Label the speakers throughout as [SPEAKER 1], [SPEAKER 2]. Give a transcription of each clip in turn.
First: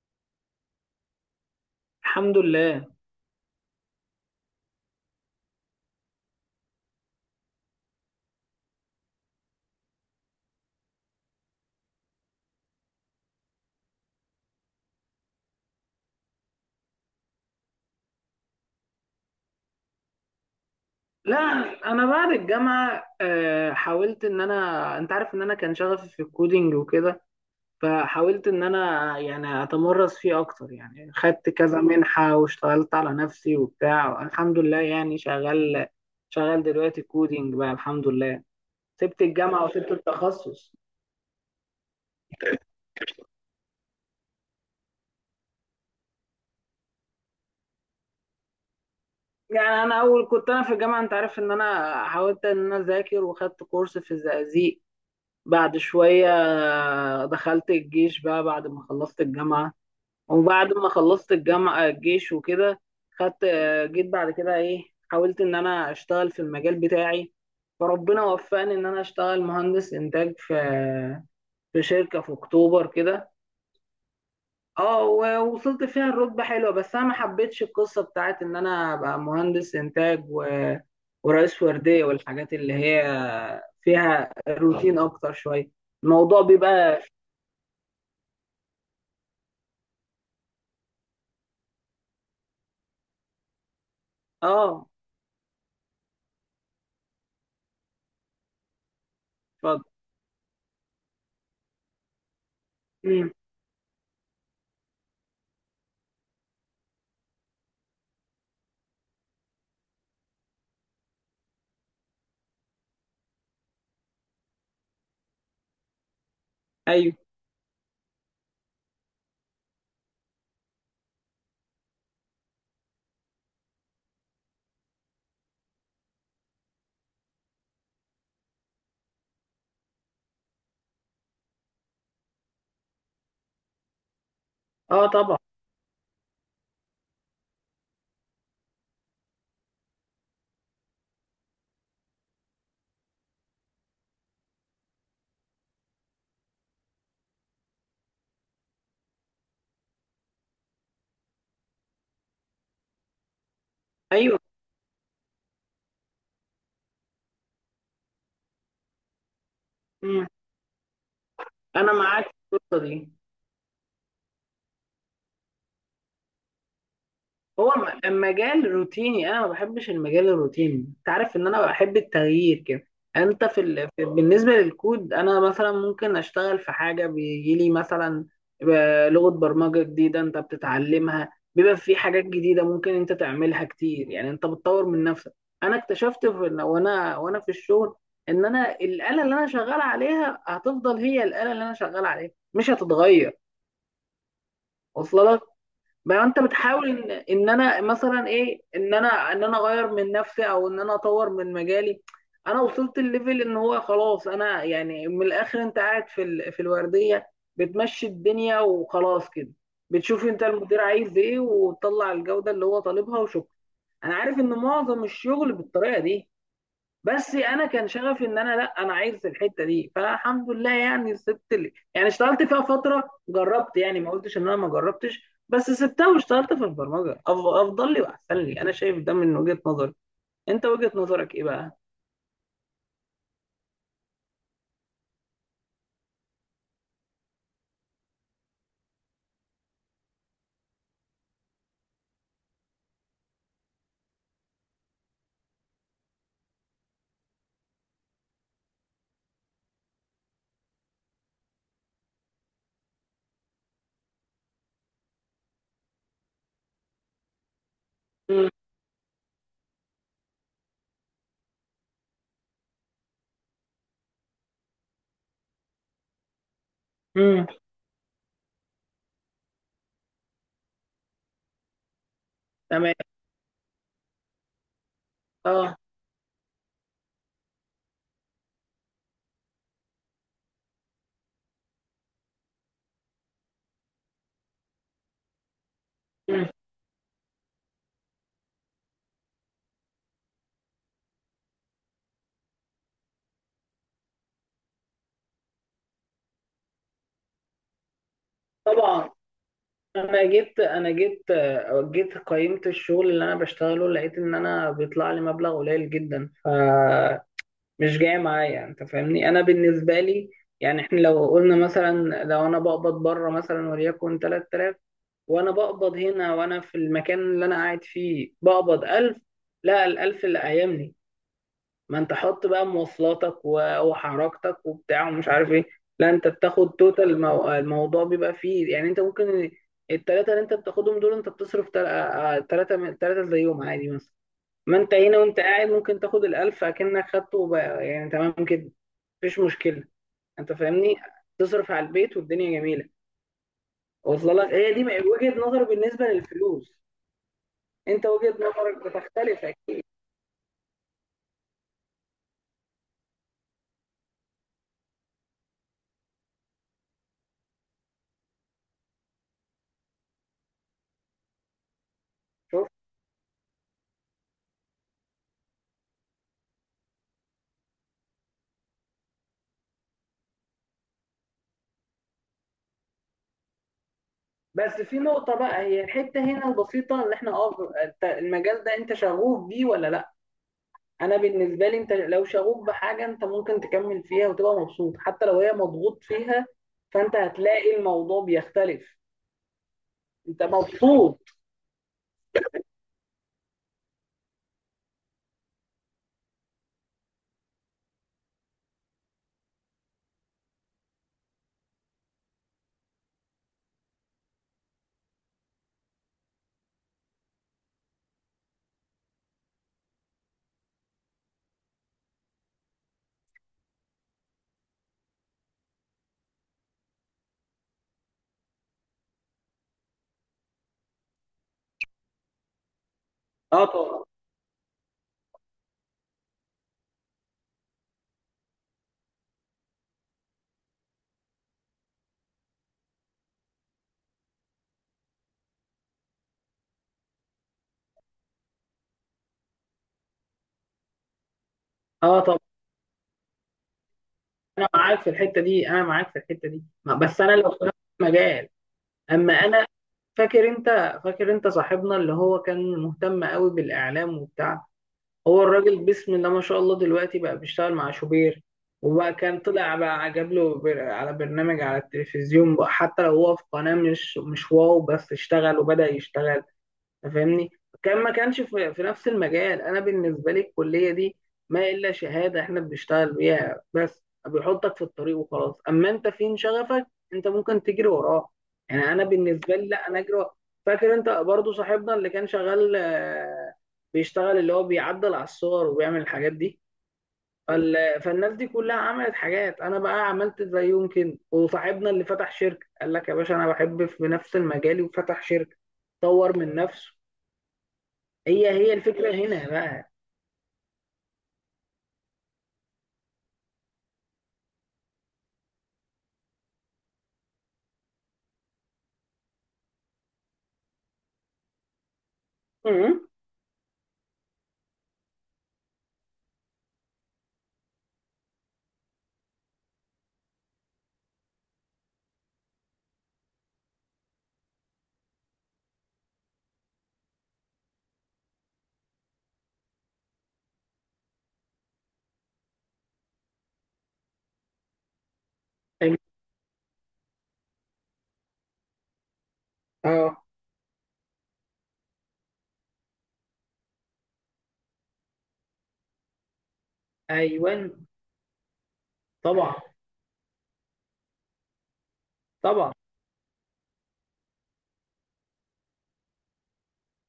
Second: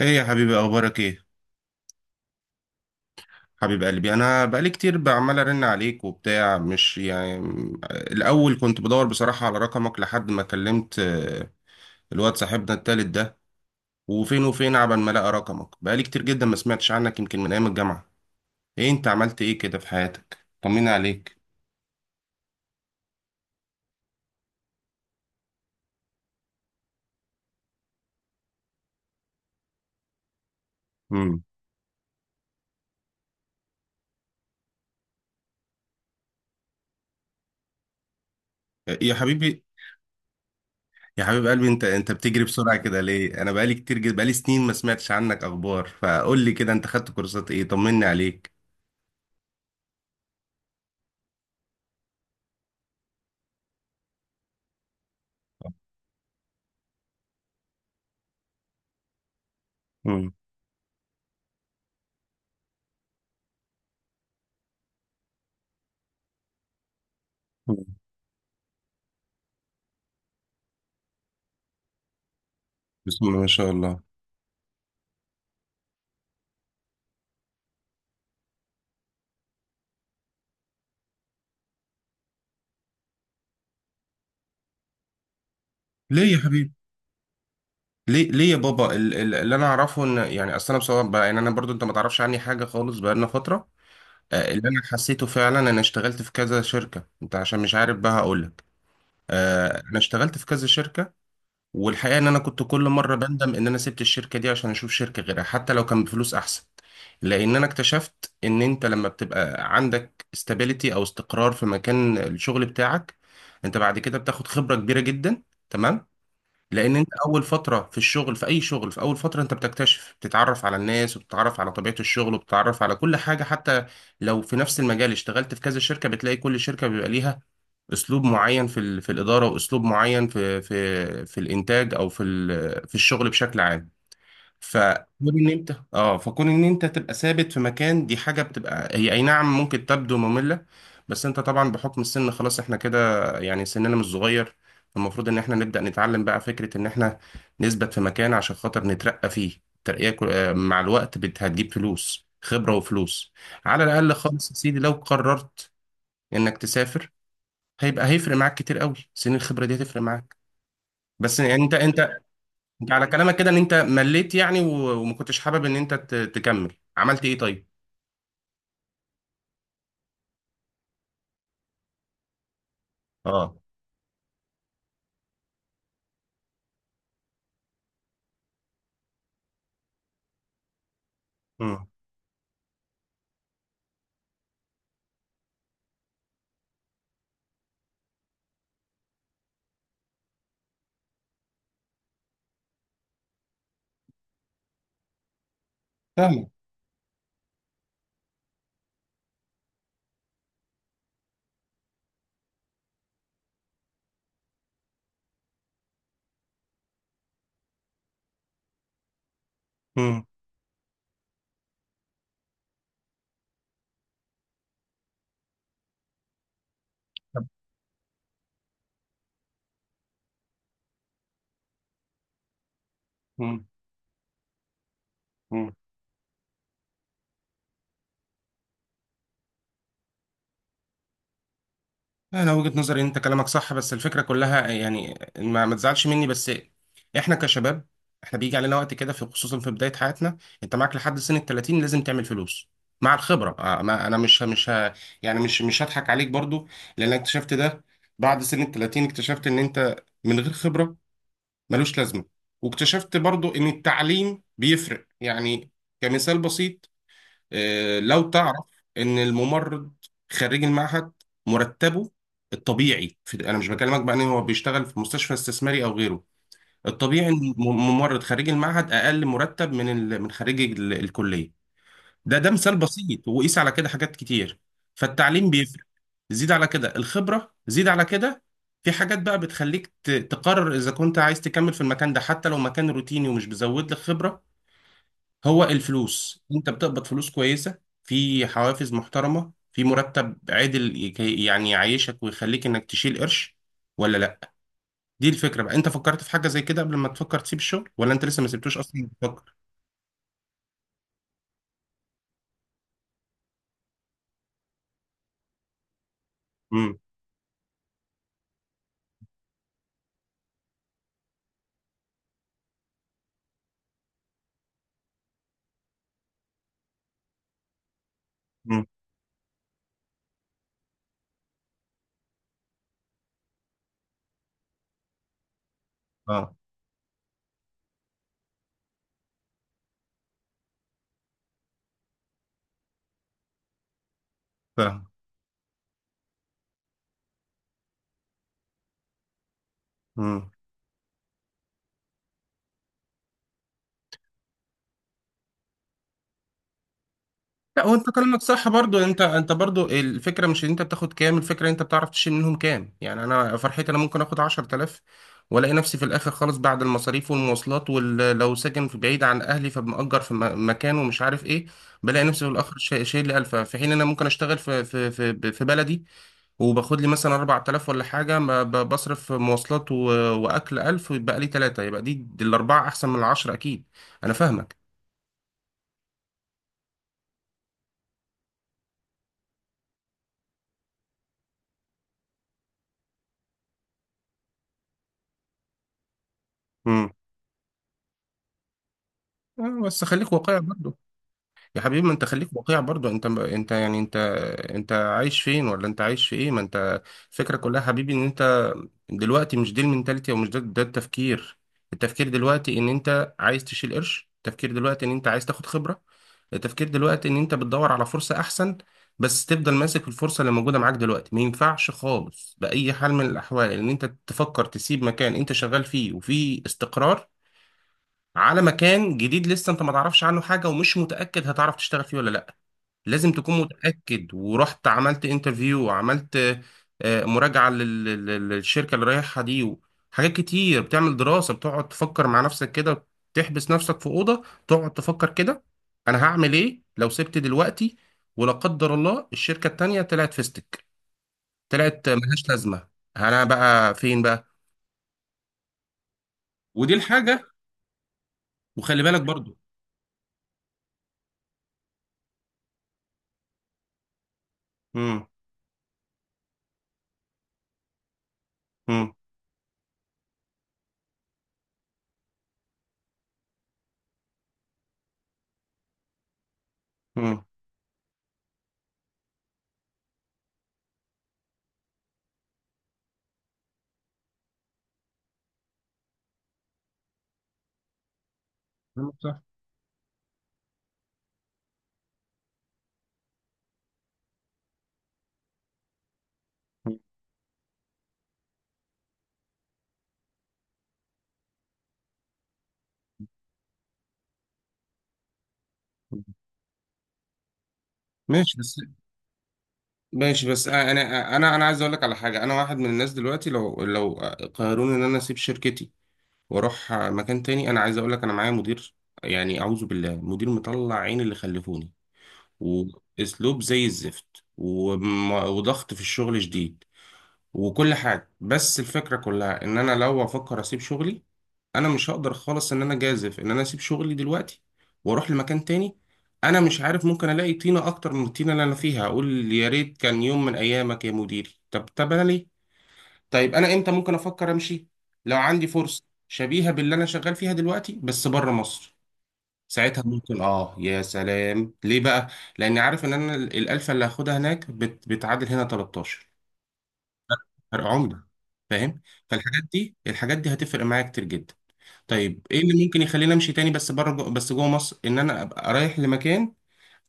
[SPEAKER 1] ايه يا حبيبي، اخبارك ايه؟
[SPEAKER 2] الحمد لله.
[SPEAKER 1] حبيب قلبي، انا بقالي كتير بعمل ارن عليك وبتاع، مش يعني، الاول كنت بدور بصراحة على رقمك لحد ما كلمت، الواد صاحبنا التالت ده. وفين وفين عبال ما لقى رقمك، بقالي كتير جدا ما سمعتش عنك، يمكن من ايام الجامعة. ايه انت عملت ايه كده في حياتك؟ طمني
[SPEAKER 2] لا،
[SPEAKER 1] عليك.
[SPEAKER 2] انا بعد الجامعه حاولت ان انا انت عارف ان انا كان شغفي في الكودينج وكده. فحاولت ان انا يعني اتمرس فيه اكتر، يعني
[SPEAKER 1] امم.
[SPEAKER 2] خدت كذا منحه واشتغلت على نفسي وبتاع. الحمد لله يعني شغال دلوقتي كودينج بقى. الحمد لله.
[SPEAKER 1] يا
[SPEAKER 2] سبت
[SPEAKER 1] حبيبي،
[SPEAKER 2] الجامعه وسبت التخصص.
[SPEAKER 1] يا حبيب قلبي، انت بتجري بسرعة كده ليه؟ انا بقالي كتير جدا، بقالي سنين ما سمعتش عنك اخبار، فقول لي كده، انت خدت كورسات ايه؟ طمني عليك.
[SPEAKER 2] يعني انا اول كنت انا في الجامعه، انت عارف ان انا حاولت ان انا اذاكر وخدت كورس في الزقازيق. بعد شويه دخلت الجيش بقى بعد ما خلصت الجامعه.
[SPEAKER 1] امم.
[SPEAKER 2] وبعد ما خلصت الجامعة الجيش وكده، خدت آه، جيت بعد كده ايه، حاولت ان انا اشتغل في المجال بتاعي. فربنا وفقني ان انا اشتغل مهندس انتاج في شركة في اكتوبر
[SPEAKER 1] بسم
[SPEAKER 2] كده.
[SPEAKER 1] الله ما شاء الله.
[SPEAKER 2] اه، ووصلت فيها الرتبة حلوة. بس انا ما حبيتش القصة بتاعت ان انا ابقى مهندس انتاج ورئيس وردية والحاجات اللي هي فيها روتين اكتر شوية.
[SPEAKER 1] ليه يا
[SPEAKER 2] الموضوع
[SPEAKER 1] حبيبي؟
[SPEAKER 2] بيبقى.
[SPEAKER 1] ليه ليه يا بابا؟ اللي انا اعرفه ان، يعني اصل انا بصراحه بقى، يعني انا برضو، انت ما تعرفش عني حاجه خالص بقالنا فتره. اللي انا
[SPEAKER 2] اه.
[SPEAKER 1] حسيته فعلا، انا اشتغلت في كذا شركه، انت عشان مش عارف بقى هقول لك.
[SPEAKER 2] اتفضل.
[SPEAKER 1] انا اشتغلت في كذا شركه. والحقيقه ان انا كنت كل مره
[SPEAKER 2] مم.
[SPEAKER 1] بندم ان انا سبت الشركه دي، عشان اشوف شركه غيرها، حتى لو كان بفلوس احسن. لان انا اكتشفت ان انت لما بتبقى عندك استابيليتي او استقرار في مكان الشغل بتاعك، انت بعد كده بتاخد خبره كبيره جدا، تمام. لان انت
[SPEAKER 2] ايوه.
[SPEAKER 1] اول فتره في الشغل، في اي شغل، في اول فتره انت بتكتشف، بتتعرف على الناس، وبتتعرف على طبيعه الشغل، وبتتعرف على كل حاجه، حتى لو في نفس المجال اشتغلت في كذا شركه بتلاقي كل شركه بيبقى ليها اسلوب معين في الاداره، واسلوب معين في الانتاج، او في الشغل بشكل عام.
[SPEAKER 2] اه طبعا.
[SPEAKER 1] فكون ان انت تبقى ثابت في مكان، دي حاجه بتبقى هي اي نعم ممكن تبدو ممله. بس انت طبعا بحكم السن، خلاص احنا كده يعني سننا مش صغير. المفروض ان احنا نبدا نتعلم بقى فكره ان احنا نثبت في مكان عشان خاطر نترقى فيه ترقيه، مع الوقت هتجيب فلوس، خبره وفلوس. على الاقل
[SPEAKER 2] ايوه.
[SPEAKER 1] خالص يا سيدي، لو قررت انك تسافر، هيبقى هيفرق معاك كتير قوي، سن الخبره دي هتفرق
[SPEAKER 2] مم.
[SPEAKER 1] معاك. بس يعني، انت
[SPEAKER 2] انا
[SPEAKER 1] انت
[SPEAKER 2] معاك في القصه
[SPEAKER 1] انت على
[SPEAKER 2] دي.
[SPEAKER 1] كلامك كده ان انت مليت، يعني وما كنتش حابب ان انت تكمل. عملت ايه طيب؟
[SPEAKER 2] هو مجال روتيني. انا ما بحبش المجال الروتيني. انت عارف ان انا بحب التغيير كده.
[SPEAKER 1] اه.
[SPEAKER 2] في بالنسبه للكود، انا مثلا ممكن اشتغل في حاجه بيجي لي مثلا لغه برمجه جديده. انت بتتعلمها، بيبقى
[SPEAKER 1] امم.
[SPEAKER 2] في حاجات جديده ممكن انت تعملها كتير، يعني انت بتطور من نفسك. انا اكتشفت وانا في الشغل ان انا الاله اللي انا شغال عليها هتفضل هي الاله اللي انا شغال عليها، مش هتتغير. واصله لك؟ ما انت
[SPEAKER 1] فاهمك.
[SPEAKER 2] بتحاول ان ان انا مثلا ايه، ان انا اغير من نفسي او ان انا اطور من مجالي. انا وصلت الليفل ان هو خلاص. انا يعني من الاخر انت قاعد في الورديه، بتمشي الدنيا وخلاص كده.
[SPEAKER 1] امم.
[SPEAKER 2] بتشوف انت المدير عايز ايه وتطلع الجوده اللي هو طالبها وشكرا. انا عارف ان معظم الشغل بالطريقه دي. بس
[SPEAKER 1] طب.
[SPEAKER 2] انا كان شغفي، ان انا لا، انا عايز الحته دي. فالحمد لله يعني سبت لي، يعني اشتغلت فيها فتره.
[SPEAKER 1] امم.
[SPEAKER 2] جربت، يعني ما قلتش ان انا ما جربتش،
[SPEAKER 1] امم.
[SPEAKER 2] بس سبتها واشتغلت في البرمجه. افضل لي واحسن لي، انا شايف ده من وجهه نظري. انت وجهه نظرك ايه بقى؟
[SPEAKER 1] انا وجهة نظري ان انت كلامك صح، بس الفكره كلها يعني، ما تزعلش مني بس. احنا كشباب، احنا بيجي علينا وقت كده، في خصوصا في بدايه حياتنا. انت معاك لحد سن ال 30 لازم تعمل فلوس مع الخبره، ما انا مش يعني مش هضحك عليك برضو. لان اكتشفت ده بعد سن ال 30، اكتشفت ان انت من غير خبره ملوش لازمة. واكتشفت برضو ان التعليم بيفرق يعني. كمثال بسيط، لو
[SPEAKER 2] مم.
[SPEAKER 1] تعرف ان الممرض خريج المعهد مرتبه، الطبيعي، في، انا مش بكلمك بقى ان هو بيشتغل في مستشفى استثماري او غيره، الطبيعي
[SPEAKER 2] مم.
[SPEAKER 1] ان الممرض خريج المعهد اقل مرتب من خريج الكلية. ده مثال
[SPEAKER 2] تمام.
[SPEAKER 1] بسيط، وقيس على كده حاجات كتير. فالتعليم
[SPEAKER 2] اه.
[SPEAKER 1] بيفرق. زيد على كده الخبرة، زيد على كده، في حاجات بقى بتخليك تقرر إذا كنت عايز تكمل في المكان ده، حتى لو مكان روتيني ومش بيزود لك خبرة. هو الفلوس،
[SPEAKER 2] مم.
[SPEAKER 1] أنت بتقبض فلوس كويسة، في حوافز محترمة، في مرتب عادل يعني يعيشك ويخليك إنك تشيل قرش، ولا لأ؟ دي الفكرة بقى. أنت فكرت في حاجة زي كده قبل ما تفكر تسيب الشغل، ولا أنت لسه ما سبتوش أصلا
[SPEAKER 2] طبعا.
[SPEAKER 1] بتفكر؟
[SPEAKER 2] انا جيت انا جيت آه، جيت قيمت الشغل اللي انا بشتغله، لقيت ان انا بيطلع لي مبلغ قليل جدا. ف
[SPEAKER 1] امم.
[SPEAKER 2] مش جاية معايا. انت فاهمني؟ انا بالنسبة لي، يعني احنا لو قلنا مثلا، لو انا بقبض بره مثلا وليكن 3000، وانا بقبض هنا، وانا في المكان اللي انا قاعد فيه بقبض
[SPEAKER 1] امم.
[SPEAKER 2] 1000. لا، ال 1000 اللي قايمني. ما انت حط بقى مواصلاتك وحركتك وبتاع ومش عارف ايه. لا، انت
[SPEAKER 1] اه.
[SPEAKER 2] بتاخد توتال الموضوع. بيبقى فيه يعني انت ممكن التلاتة اللي انت بتاخدهم دول انت بتصرف تلاتة تلاتة زيهم عادي مثلا. ما انت
[SPEAKER 1] فاهم.
[SPEAKER 2] هنا وانت قاعد ممكن تاخد الألف أكنك خدته، وبقى يعني تمام كده. مفيش مشكله.
[SPEAKER 1] مم.
[SPEAKER 2] انت فاهمني؟ تصرف على البيت والدنيا جميله. واصله لك؟ هي دي وجهه نظر بالنسبه للفلوس.
[SPEAKER 1] لا
[SPEAKER 2] انت
[SPEAKER 1] وانت
[SPEAKER 2] وجهه
[SPEAKER 1] كلامك صح
[SPEAKER 2] نظرك
[SPEAKER 1] برضو، انت
[SPEAKER 2] بتختلف
[SPEAKER 1] انت
[SPEAKER 2] اكيد.
[SPEAKER 1] برضو الفكره مش ان انت بتاخد كام، الفكره ان انت بتعرف تشيل منهم كام. يعني انا فرحتي انا ممكن اخد 10,000، والاقي نفسي في الاخر خالص بعد المصاريف والمواصلات، ولو ساكن في بعيد عن اهلي فمأجر في مكان ومش عارف ايه، بلاقي نفسي في
[SPEAKER 2] شوف،
[SPEAKER 1] الاخر شايل لي 1000، في حين انا ممكن اشتغل في بلدي وباخد لي مثلا 4000 ولا حاجه، ما بصرف مواصلات واكل 1000 ويبقى لي 3، يبقى دي الاربعه احسن من العشره اكيد. انا
[SPEAKER 2] بس
[SPEAKER 1] فاهمك.
[SPEAKER 2] في نقطه بقى، هي الحته هنا البسيطه اللي احنا انت المجال ده، انت شغوف بيه ولا لا؟ انا بالنسبه لي، انت لو شغوف بحاجه انت ممكن تكمل فيها وتبقى مبسوط حتى لو هي مضغوط فيها.
[SPEAKER 1] امم.
[SPEAKER 2] فانت هتلاقي الموضوع بيختلف.
[SPEAKER 1] بس خليك
[SPEAKER 2] انت
[SPEAKER 1] واقعي.
[SPEAKER 2] مبسوط؟
[SPEAKER 1] يا حبيبي، ما انت خليك واقعي برضو، انت يعني انت، انت عايش فين ولا انت عايش في ايه؟ ما انت الفكره كلها يا حبيبي ان انت دلوقتي مش دي المنتاليتي، او مش ده التفكير. التفكير دلوقتي ان انت عايز تشيل قرش، التفكير دلوقتي ان انت عايز تاخد خبره، التفكير دلوقتي ان انت بتدور على فرصه احسن، بس تفضل ماسك في الفرصه اللي موجوده معاك دلوقتي. ما ينفعش خالص باي حال من الاحوال ان انت تفكر تسيب مكان انت شغال فيه وفيه استقرار، على مكان جديد لسه انت ما تعرفش عنه حاجه ومش متاكد هتعرف تشتغل فيه ولا لا. لازم تكون
[SPEAKER 2] اه طبعا.
[SPEAKER 1] متأكد ورحت عملت انترفيو وعملت مراجعة للشركة اللي رايحها دي، وحاجات كتير بتعمل دراسة، بتقعد تفكر مع نفسك كده، تحبس نفسك في أوضة تقعد تفكر كده: أنا هعمل إيه لو سبت دلوقتي؟ ولا قدر الله الشركة التانية طلعت فيستك، طلعت
[SPEAKER 2] اه طبعا.
[SPEAKER 1] ملهاش لازمة، أنا بقى فين بقى؟
[SPEAKER 2] انا معاك في الحته دي انا معاك في الحته دي
[SPEAKER 1] ودي
[SPEAKER 2] بس انا
[SPEAKER 1] الحاجة.
[SPEAKER 2] لو في نفس المجال.
[SPEAKER 1] وخلي بالك
[SPEAKER 2] اما
[SPEAKER 1] برضو.
[SPEAKER 2] انا، فاكر انت، صاحبنا اللي هو كان مهتم قوي بالاعلام وبتاع؟
[SPEAKER 1] مم.
[SPEAKER 2] هو الراجل بسم الله ما شاء الله دلوقتي بقى بيشتغل مع شوبير.
[SPEAKER 1] مم.
[SPEAKER 2] وبقى كان طلع بقى جاب له على برنامج على التلفزيون بقى، حتى لو هو في قناة مش واو، بس اشتغل وبدأ يشتغل.
[SPEAKER 1] مم.
[SPEAKER 2] فاهمني؟ كان ما كانش في نفس المجال. انا بالنسبه لي الكليه دي ما الا شهاده احنا بنشتغل بيها، بس بيحطك في الطريق وخلاص. اما انت فين شغفك، انت ممكن تجري وراه. يعني انا
[SPEAKER 1] صح.
[SPEAKER 2] بالنسبه لي، لا، انا اجري وراه. فاكر انت برضو صاحبنا اللي كان شغال آه، بيشتغل، اللي هو بيعدل على الصور وبيعمل الحاجات دي. فالناس دي كلها عملت حاجات، انا بقى عملت زيهم كده. وصاحبنا اللي فتح شركه قال لك يا باشا انا بحب في نفس المجال وفتح شركه، طور من نفسه. هي
[SPEAKER 1] ماشي
[SPEAKER 2] هي
[SPEAKER 1] بس.
[SPEAKER 2] الفكرة هنا بقى.
[SPEAKER 1] ماشي بس انا عايز اقول لك على حاجه. انا واحد من الناس دلوقتي، لو قرروني ان انا اسيب شركتي واروح مكان تاني، انا عايز اقول لك، انا معايا مدير يعني اعوذ بالله، مدير مطلع عين اللي خلفوني،
[SPEAKER 2] امم.
[SPEAKER 1] واسلوب زي الزفت، وضغط في الشغل شديد، وكل حاجة. بس الفكرة كلها ان انا لو افكر اسيب شغلي، انا مش هقدر خالص ان انا جازف ان انا اسيب شغلي دلوقتي واروح لمكان تاني. انا مش عارف، ممكن الاقي طينة اكتر من الطينة اللي انا فيها، اقول يا ريت كان يوم من ايامك يا مديري. طب، انا ليه؟ طيب انا امتى ممكن افكر امشي؟ لو عندي
[SPEAKER 2] فاهم؟
[SPEAKER 1] فرصة شبيهة باللي انا شغال فيها دلوقتي بس بره مصر، ساعتها
[SPEAKER 2] اه.
[SPEAKER 1] ممكن. اه يا سلام، ليه بقى؟ لاني عارف ان انا الالفة اللي هاخدها هناك بتعادل هنا 13 فرق
[SPEAKER 2] ايوان.
[SPEAKER 1] عملة. فاهم؟
[SPEAKER 2] طبعا
[SPEAKER 1] فالحاجات دي، الحاجات دي هتفرق معايا كتير جدا. طيب ايه
[SPEAKER 2] طبعا.
[SPEAKER 1] اللي ممكن يخليني امشي تاني، بس بس جوه مصر، ان انا ابقى رايح لمكان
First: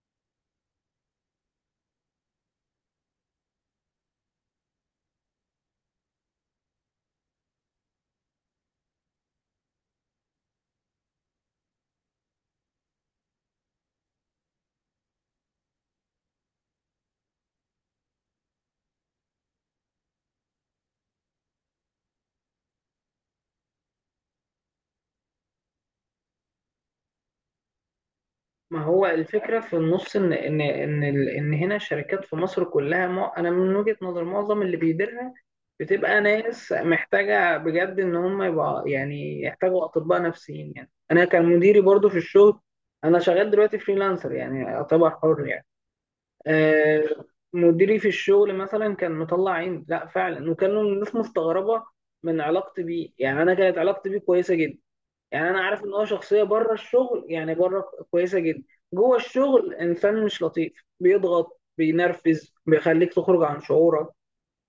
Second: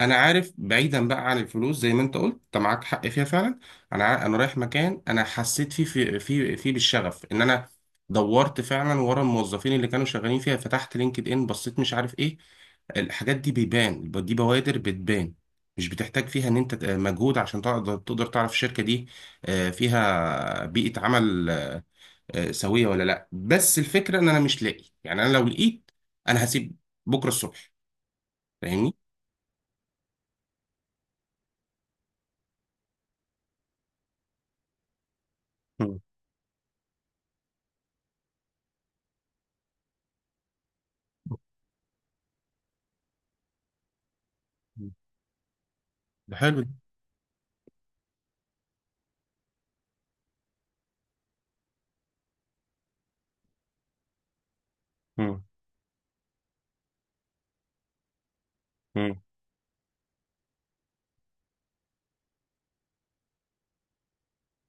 [SPEAKER 1] انا عارف، بعيدا بقى عن الفلوس زي ما انت قلت انت معاك حق فيها فعلا، انا رايح مكان انا حسيت فيه في في في بالشغف، ان انا دورت فعلا ورا الموظفين اللي كانوا شغالين فيها، فتحت لينكد ان، بصيت، مش عارف ايه. الحاجات دي بيبان، دي بوادر بتبان، مش بتحتاج فيها ان انت مجهود عشان تقدر تعرف الشركة دي فيها بيئة عمل سوية ولا لا. بس الفكرة ان انا مش لاقي، يعني انا لو لقيت، انا هسيب بكرة الصبح.
[SPEAKER 2] ما
[SPEAKER 1] فاهمني.
[SPEAKER 2] هو الفكرة في النص ان هنا الشركات في مصر كلها، انا من وجهة نظر معظم اللي بيديرها
[SPEAKER 1] مم.
[SPEAKER 2] بتبقى ناس محتاجة بجد، ان هم يبقى يعني يحتاجوا اطباء نفسيين. يعني انا كان مديري برضو في الشغل، انا شغال دلوقتي فريلانسر يعني اعتبر حر يعني.
[SPEAKER 1] ده حلو.
[SPEAKER 2] آه، مديري في الشغل مثلا كان مطلع عيني، لا فعلا، وكانوا الناس مستغربه من علاقتي بيه. يعني انا كانت علاقتي بيه كويسه جدا.
[SPEAKER 1] مم.
[SPEAKER 2] يعني انا عارف ان هو شخصيه بره الشغل، يعني بره كويسه جدا. جوه
[SPEAKER 1] مم.
[SPEAKER 2] الشغل انسان مش لطيف، بيضغط، بينرفز، بيخليك تخرج عن شعورك.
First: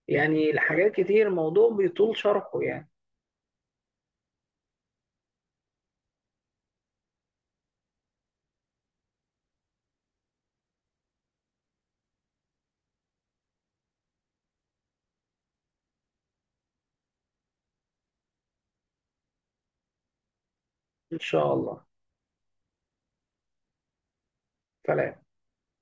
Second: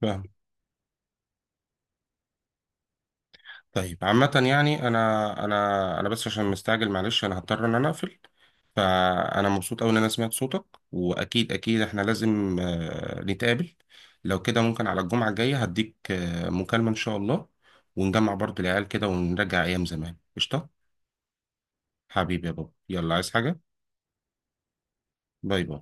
[SPEAKER 1] فاهم.
[SPEAKER 2] يعني حاجات كتير، الموضوع بيطول شرحه يعني.
[SPEAKER 1] طيب عامة يعني، أنا بس عشان مستعجل، معلش أنا هضطر إن أنا أقفل. فأنا مبسوط أوي إن أنا سمعت صوتك، وأكيد أكيد إحنا لازم نتقابل. لو كده ممكن على الجمعة الجاية هديك مكالمة إن شاء الله، ونجمع برضو العيال كده ونرجع أيام زمان، قشطة.
[SPEAKER 2] ان شاء الله.
[SPEAKER 1] حبيبي يا بابا، يلا، عايز حاجة؟
[SPEAKER 2] فلا.
[SPEAKER 1] باي باي.